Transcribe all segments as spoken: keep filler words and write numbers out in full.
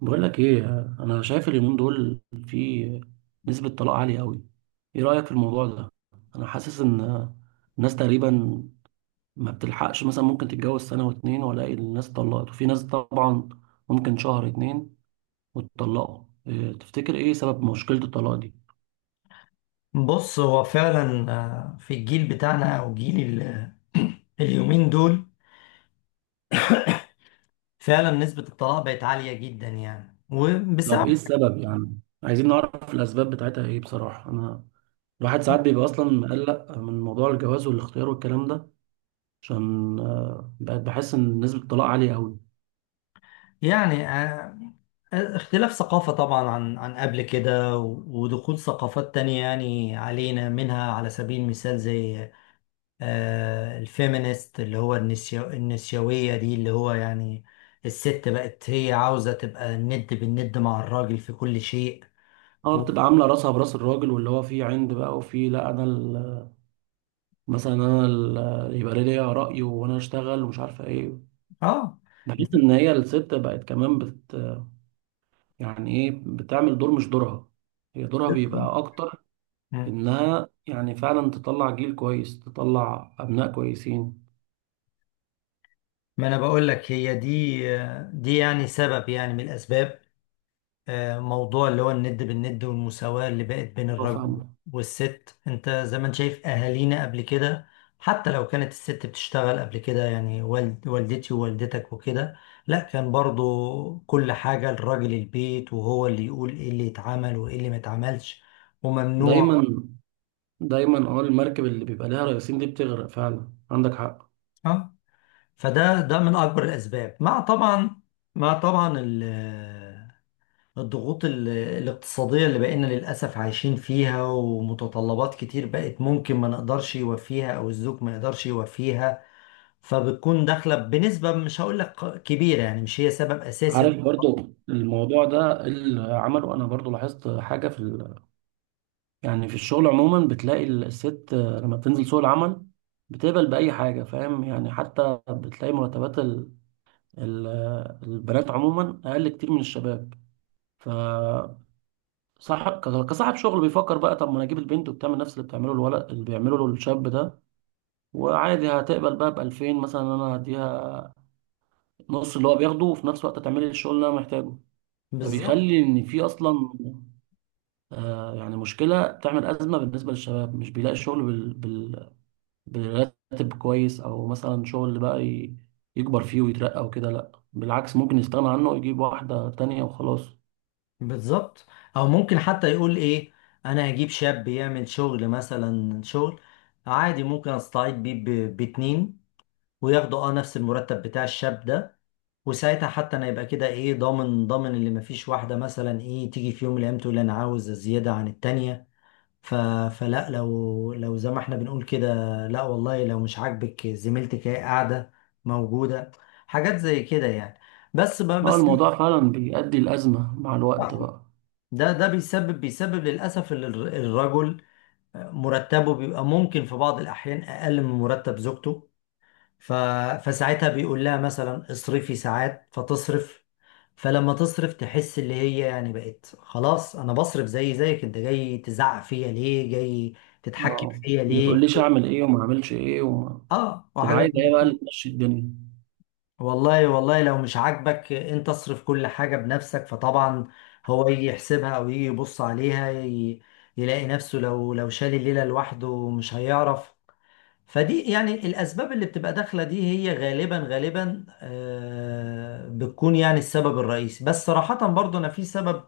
بقول لك ايه. انا شايف اليومين دول في نسبة طلاق عالية قوي. ايه رأيك في الموضوع ده؟ انا حاسس ان الناس تقريبا ما بتلحقش، مثلا ممكن تتجوز سنة واتنين والاقي الناس اتطلقت، وفي ناس طبعا ممكن شهر اتنين واتطلقوا. إيه تفتكر ايه سبب مشكلة الطلاق دي؟ بص، هو فعلا آه، في الجيل بتاعنا او جيل ال- اليومين دول، فعلا نسبة الطلاق بقت عالية جدا، يعني، طب وبسبب، ايه السبب؟ يعني عايزين نعرف الاسباب بتاعتها ايه. بصراحة انا الواحد ساعات بيبقى اصلا مقلق من موضوع الجواز والاختيار والكلام ده، عشان آه، بقت بحس ان نسبة الطلاق عالية قوي. يعني، آه، اختلاف ثقافة، طبعا عن عن قبل كده و- ودخول ثقافات تانية يعني علينا، منها على سبيل المثال زي آه، الفيمينيست، اللي هو النسيو النسيوية دي، اللي هو يعني الست بقت هي عاوزة تبقى الند بالند مع الراجل في كل شيء. اه، و... بتبقى عامله راسها براس الراجل، واللي هو فيه عند بقى، وفيه لا انا ال- مثلا انا ال- يبقى ليا راي وانا اشتغل ومش عارفه ايه. بحس ان هي الست بقت كمان بت، يعني ايه، بتعمل دور مش دورها. هي دورها بيبقى اكتر اه، انها يعني فعلا تطلع جيل كويس، تطلع ابناء كويسين. ما انا بقول لك هي دي دي يعني سبب، يعني من الاسباب. آه، موضوع اللي هو الند بالند والمساواة اللي بقت بين الله، الرجل فاهمة. والست. انت زي ما انت شايف اهالينا قبل كده، حتى لو كانت الست بتشتغل قبل كده، يعني والد والدتي ووالدتك وكده، لا، كان برضو كل حاجة الراجل، البيت وهو اللي يقول ايه اللي يتعمل وايه اللي ما يتعملش، وممنوع. دايما دايما اه، المركب اللي بيبقى لها رئيسين دي بتغرق فعلا، عندك حق. اه، فده ده من اكبر الاسباب، مع طبعا مع طبعا الضغوط ال- الاقتصادية اللي بقينا للأسف عايشين فيها، ومتطلبات كتير بقت ممكن ما نقدرش يوفيها أو الزوج ما يقدرش يوفيها. فبتكون داخلة بنسبة مش هقول لك كبيرة، يعني مش هي سبب أساسي. عارف، برضو الموضوع ده اللي عمله، انا برضو لاحظت حاجه في يعني في الشغل عموما بتلاقي الست آه، لما بتنزل سوق العمل بتقبل بأي حاجة، فاهم يعني؟ حتى بتلاقي مرتبات ال- ال- آه، البنات عموما أقل كتير من الشباب، فصح. ك- كصاحب شغل بيفكر بقى طب ما أنا أجيب البنت وبتعمل نفس اللي بتعمله الولد، اللي بيعمله له الشاب ده، وعادي هتقبل بقى ب ألفين مثلا. أنا هديها نص اللي هو بياخده، وفي نفس الوقت هتعمل لي الشغل اللي أنا محتاجه. بالظبط. فبيخلي إن في أصلا آه، يعني مشكلة، بتعمل أزمة بالنسبة للشباب، مش بيلاقي الشغل براتب كويس، او مثلا شغل بقى ي- يكبر فيه ويترقى وكده. لا، بالعكس ممكن يستغنى عنه ويجيب واحدة تانية وخلاص. بالظبط. أو ممكن حتى يقول إيه، أنا هجيب شاب يعمل شغل، مثلا شغل عادي، ممكن أستعيد بيه ب- باتنين، وياخدوا أه نفس المرتب بتاع الشاب ده. وساعتها حتى انا يبقى كده ايه، ضامن ضامن اللي مفيش واحده مثلا ايه تيجي في يوم من الايام تقول انا عاوز زياده عن التانيه. ف... فلا، لو لو زي ما احنا بنقول كده، لا والله لو مش عاجبك زميلتك هي قاعده، موجوده، حاجات زي كده يعني. بس ب... اه، بس الموضوع فعلا بيؤدي الأزمة مع الوقت بقى. ده ده بيسبب بيسبب للاسف ال- الرجل، مرتبه بيبقى ممكن في بعض الاحيان اقل من مرتب زوجته. ف... فساعتها بيقول لها مثلا اصرفي، ساعات فتصرف، فلما تصرف تحس اللي هي يعني بقت خلاص، انا بصرف زي زيك، انت جاي تزعق فيا ليه، جاي تتحكم اه، فيا ما ليه؟ تقوليش اعمل ايه وما اعملش ايه، وما اه، تبقى وحاجات عايز زي ايه بقى اللي كده. تمشي الدنيا. والله والله لو مش عاجبك انت اصرف كل حاجة بنفسك، فطبعا هو يجي يحسبها او يجي يبص عليها، ي... يلاقي نفسه لو لو شال الليلة لوحده مش هيعرف. فدي يعني الأسباب اللي بتبقى داخلة، دي هي غالبا غالبا آه، بتكون يعني السبب الرئيسي. بس صراحة، برضو أنا في سبب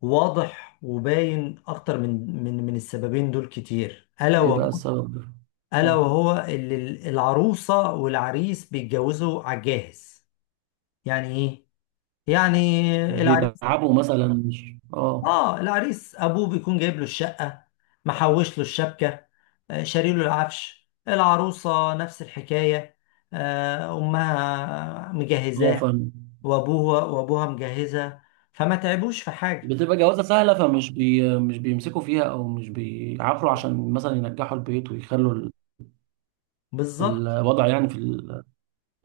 واضح وباين أكتر من من من السببين دول كتير، ألا ايه بقى وهو. السبب ده؟ ألا مم. وهو اللي ال- العروسة والعريس بيتجوزوا على الجاهز. يعني إيه؟ يعني مش العريس، بيتعبوا مثلا، مش اه، اه العريس ابوه بيكون جايب له الشقه، محوش له الشبكه، آه، شاري له العفش. العروسه نفس الحكايه، آه، امها اه مجهزاه، فاهم. وابوها وابوها مجهزه، فما تعبوش في حاجه. بتبقى جوازة سهلة، فمش بي... مش بيمسكوا فيها، او مش بيعافروا عشان مثلا ينجحوا البيت، ويخلوا ال- بالظبط. الوضع يعني في ال...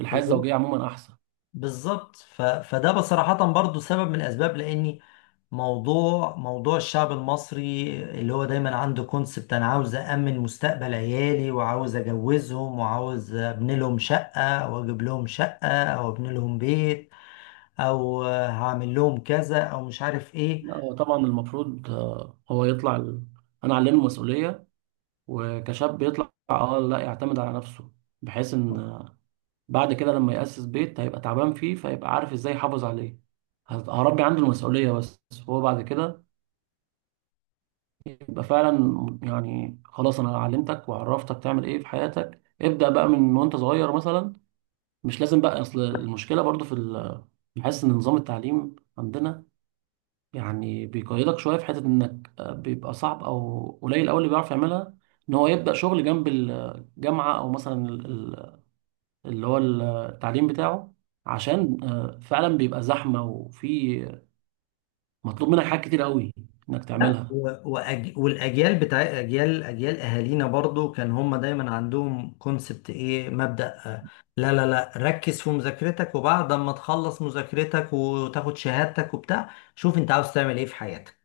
الحياة الزوجية عموما أحسن. بالظبط. ف... فده بصراحة برضو سبب من الأسباب. لأني موضوع موضوع الشعب المصري اللي هو دايما عنده كونسبت، أنا عاوز أأمن مستقبل عيالي وعاوز أجوزهم وعاوز أبني لهم شقة أو أجيب لهم شقة أو أبني لهم بيت أو هعمل لهم كذا أو مش عارف إيه. لا هو طبعا المفروض آه، هو يطلع ال... أنا علمه المسؤولية، وكشاب يطلع أه لا، يعتمد على نفسه، بحيث إن آه، بعد كده لما يأسس بيت هيبقى تعبان فيه، فيبقى عارف إزاي يحافظ عليه. هت- هربي عنده المسؤولية بس، هو بعد كده يبقى فعلا، يعني خلاص أنا علمتك وعرفتك تعمل إيه في حياتك، ابدأ بقى من وأنت صغير مثلا. مش لازم بقى. أصل المشكلة برضو في ال... بحس إن نظام التعليم عندنا يعني بيقيدك شويه في حته انك آه، بيبقى صعب او قليل قوي اللي بيعرف يعملها، ان هو يبدا شغل جنب الجامعه، او مثلا ال- ال- اللي هو التعليم بتاعه، عشان آه، فعلا بيبقى زحمه، وفي مطلوب منك حاجات كتير قوي انك لا، تعملها. و- وأج... والاجيال، بتاع اجيال اجيال اهالينا برضو كان هم دايما عندهم كونسبت ايه، مبدأ، آه، لا لا لا، ركز في مذاكرتك وبعد ما تخلص مذاكرتك وتاخد شهادتك وبتاع، شوف انت عاوز تعمل ايه في حياتك.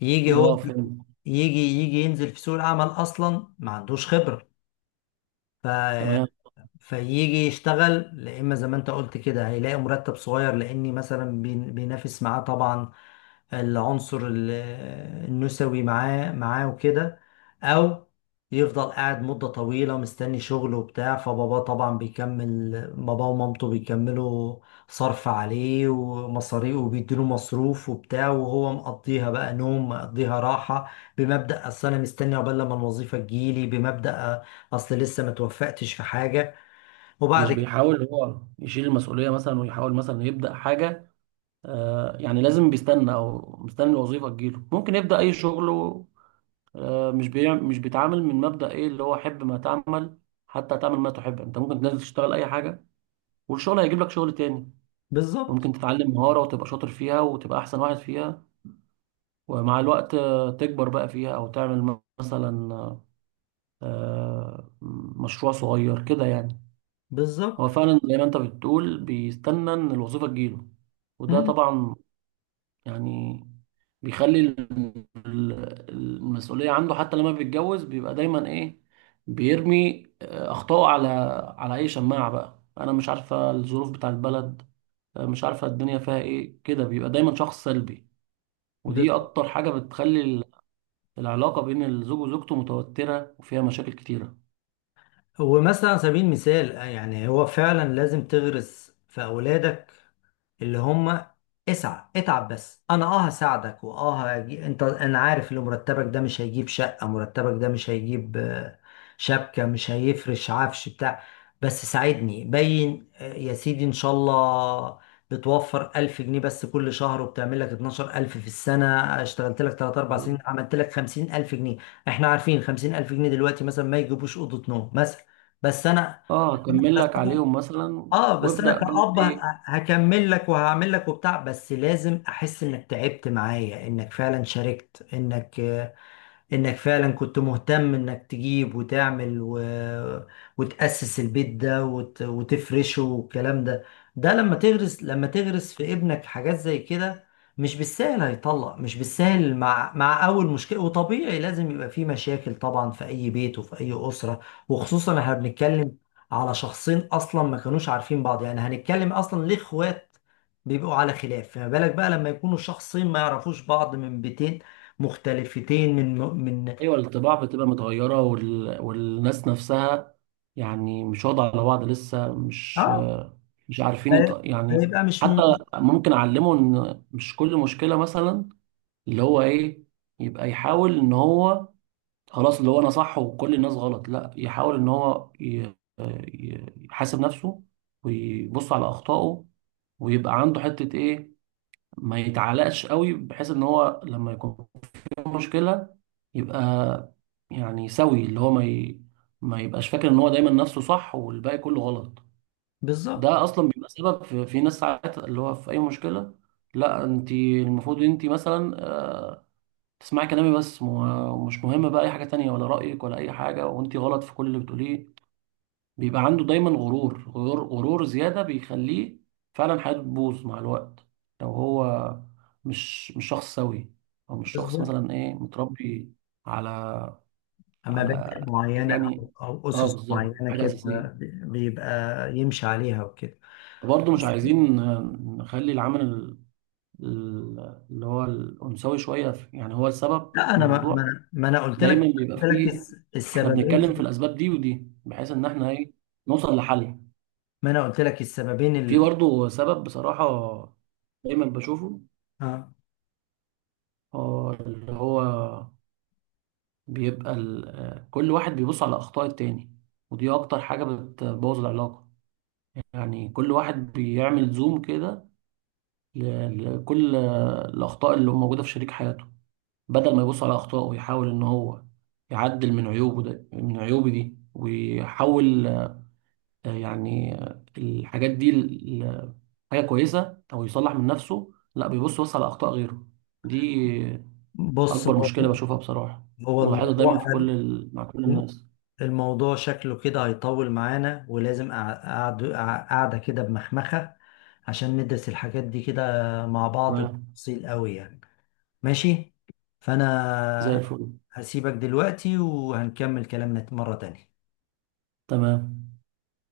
يجي اه هو، فهمت. يجي يجي ينزل في سوق العمل اصلا ما عندوش خبرة. ف تمام. فيجي يشتغل، لا، اما زي ما انت قلت كده هيلاقي مرتب صغير، لاني مثلا بين- بينافس معاه طبعا العنصر ال- النسوي معاه معاه وكده، او يفضل قاعد مدة طويلة مستني شغله وبتاع. فباباه طبعا بيكمل، باباه ومامته بيكملوا، صرف عليه ومصاريف وبيديله مصروف وبتاع، وهو مقضيها بقى نوم مقضيها راحة، بمبدأ أصل أنا مستني عقبال لما الوظيفة تجيلي، بمبدأ أصل لسه ما توفقتش في حاجة، مش وبعد كده. بيحاول هو يشيل المسؤوليه مثلا، ويحاول مثلا يبدا حاجه. آه، يعني لازم بيستنى، او مستني الوظيفه تجيله، ممكن يبدا اي شغل. آه، مش بيعمل، مش بيتعامل من مبدأ ايه اللي هو حب ما تعمل، حتى تعمل ما تحب. انت ممكن تنزل تشتغل اي حاجة، والشغل هيجيب لك شغل تاني. بالظبط. ممكن تتعلم مهارة وتبقى شاطر فيها، وتبقى احسن واحد فيها، ومع الوقت آه، تكبر بقى فيها، او تعمل م- مثلا آه، آه، مشروع صغير كده يعني. بالظبط. هو فعلا زي ما انت بتقول بيستنى ان الوظيفة تجيله، وده مم. طبعا يعني بيخلي ال- ال- المسؤولية عنده، حتى لما بيتجوز بيبقى دايما ايه بيرمي آه، أخطائه على على أي شماعة بقى. أنا مش عارفة الظروف بتاع البلد، آه، مش عارفة الدنيا فيها ايه كده، بيبقى دايما شخص سلبي. ودي بالظبط. أكتر حاجة بتخلي ال- العلاقة بين الزوج وزوجته متوترة وفيها مشاكل كتيرة. هو مثلا على سبيل المثال، آه، يعني هو فعلا لازم تغرس في أولادك اللي هم، اسعى، اتعب، بس انا اه هساعدك، واه هجي... انت، انا عارف ان مرتبك ده مش هيجيب شقة، مرتبك ده مش هيجيب آه، شبكة، مش هيفرش عفش بتاع، بس ساعدني، باين آه، يا سيدي ان شاء الله. بتوفر ألف جنيه بس كل شهر، وبتعمل لك اتناشر ألف في السنة. اشتغلت لك تلاتة اربعة سنين، عملت لك خمسين ألف جنيه. احنا عارفين خمسين ألف جنيه دلوقتي مثلا ما يجيبوش أوضة نوم مثلا، بس انا اه، أكمل لك عليهم مثلا، اه بس انا وابدأ بقى كأب ه- ايه. هكمل لك وهعمل لك وبتاع، بس لازم احس انك تعبت معايا، انك فعلا شاركت، انك انك فعلا كنت مهتم انك تجيب وتعمل و... وتأسس البيت ده وت... وتفرشه والكلام ده. ده، لما تغرس لما تغرس في ابنك حاجات زي كده، مش بالسهل هيطلق، مش بالسهل مع مع اول مشكلة. وطبيعي لازم يبقى في مشاكل طبعا في اي بيت وفي اي أسرة، وخصوصا احنا بنتكلم على شخصين اصلا ما كانوش عارفين بعض، يعني هنتكلم اصلا ليه اخوات بيبقوا على خلاف، فما بالك بقى لما يكونوا شخصين ما يعرفوش بعض من بيتين مختلفتين من من ايوه، الطباع بتبقى متغيره، وال... والناس نفسها يعني مش واضحه على بعض لسه، مش اه. مش ف- عارفين يط- يعني فيبقى مش م- حتى ممكن اعلمه ان مش كل مشكله مثلا اللي هو ايه، يبقى يحاول ان هو خلاص، اللي هو انا صح وكل الناس غلط، لا يحاول ان هو ي... ي- يحاسب نفسه، ويبص على اخطائه، ويبقى عنده حته ايه، ما يتعلقش قوي، بحيث ان هو لما يكون مشكلة يبقى يعني سوي، اللي هو ما ي... ما يبقاش فاكر ان هو دايما نفسه صح والباقي كله غلط. بالظبط. ده اصلا بيبقى سبب في, في ناس ساعات اللي هو في اي مشكلة، لا انت المفروض، انت مثلا آه، تسمعي كلامي بس، مو- مش مهم بقى اي حاجة تانية، ولا رأيك، ولا اي حاجة، وانت غلط في كل اللي بتقوليه. بيبقى عنده دايما غرور، غرور غرور زيادة، بيخليه فعلا حياته تبوظ مع الوقت، لو هو مش مش شخص سوي، او مش شخص بالظبط. مثلا ايه متربي على مبادئ على، معينة يعني أو أو اه أسس بالظبط، معينة حاجة أساسية. كده بيبقى يمشي عليها وكده. برضه مش عايزين نخلي العمل ال- ال- اللي هو الأنثوي شوية في- يعني هو السبب لا، في أنا ما ما الموضوع أنا ما أنا قلت دايما لك بيبقى قلت لك فيه. الس- احنا السببين بنتكلم في في- الأسباب دي ودي بحيث إن احنا ايه، نوصل لحل. ما أنا قلت لك السببين في ال... برضه سبب بصراحة دايما بشوفه، آه. هو اللي هو بيبقى ال- آه، كل واحد بيبص على أخطاء التاني، ودي أكتر حاجة بتبوظ العلاقة. يعني كل واحد بيعمل زوم كده ل- لكل آه، الأخطاء اللي موجودة في شريك حياته، بدل ما يبص على أخطائه ويحاول إن هو يعدل من عيوبه، ده من عيوبه دي ويحاول آه، يعني آه، الحاجات دي ال- ال- حاجة كويسة، أو يصلح من نفسه، لا بيبص بس على أخطاء غيره دي. بص، أكبر هو مشكلة بشوفها بصراحة، هو ولاحظها الموضوع دايما في كل ال... مع كل الناس. الموضوع شكله كده هيطول معانا، ولازم قعدة، قعدة كده بمخمخة، عشان ندرس الحاجات دي كده مع بعض تمام. بتفصيل قوي، يعني. ماشي. زي فانا الفل. هسيبك دلوقتي وهنكمل كلامنا مرة تانية. تمام.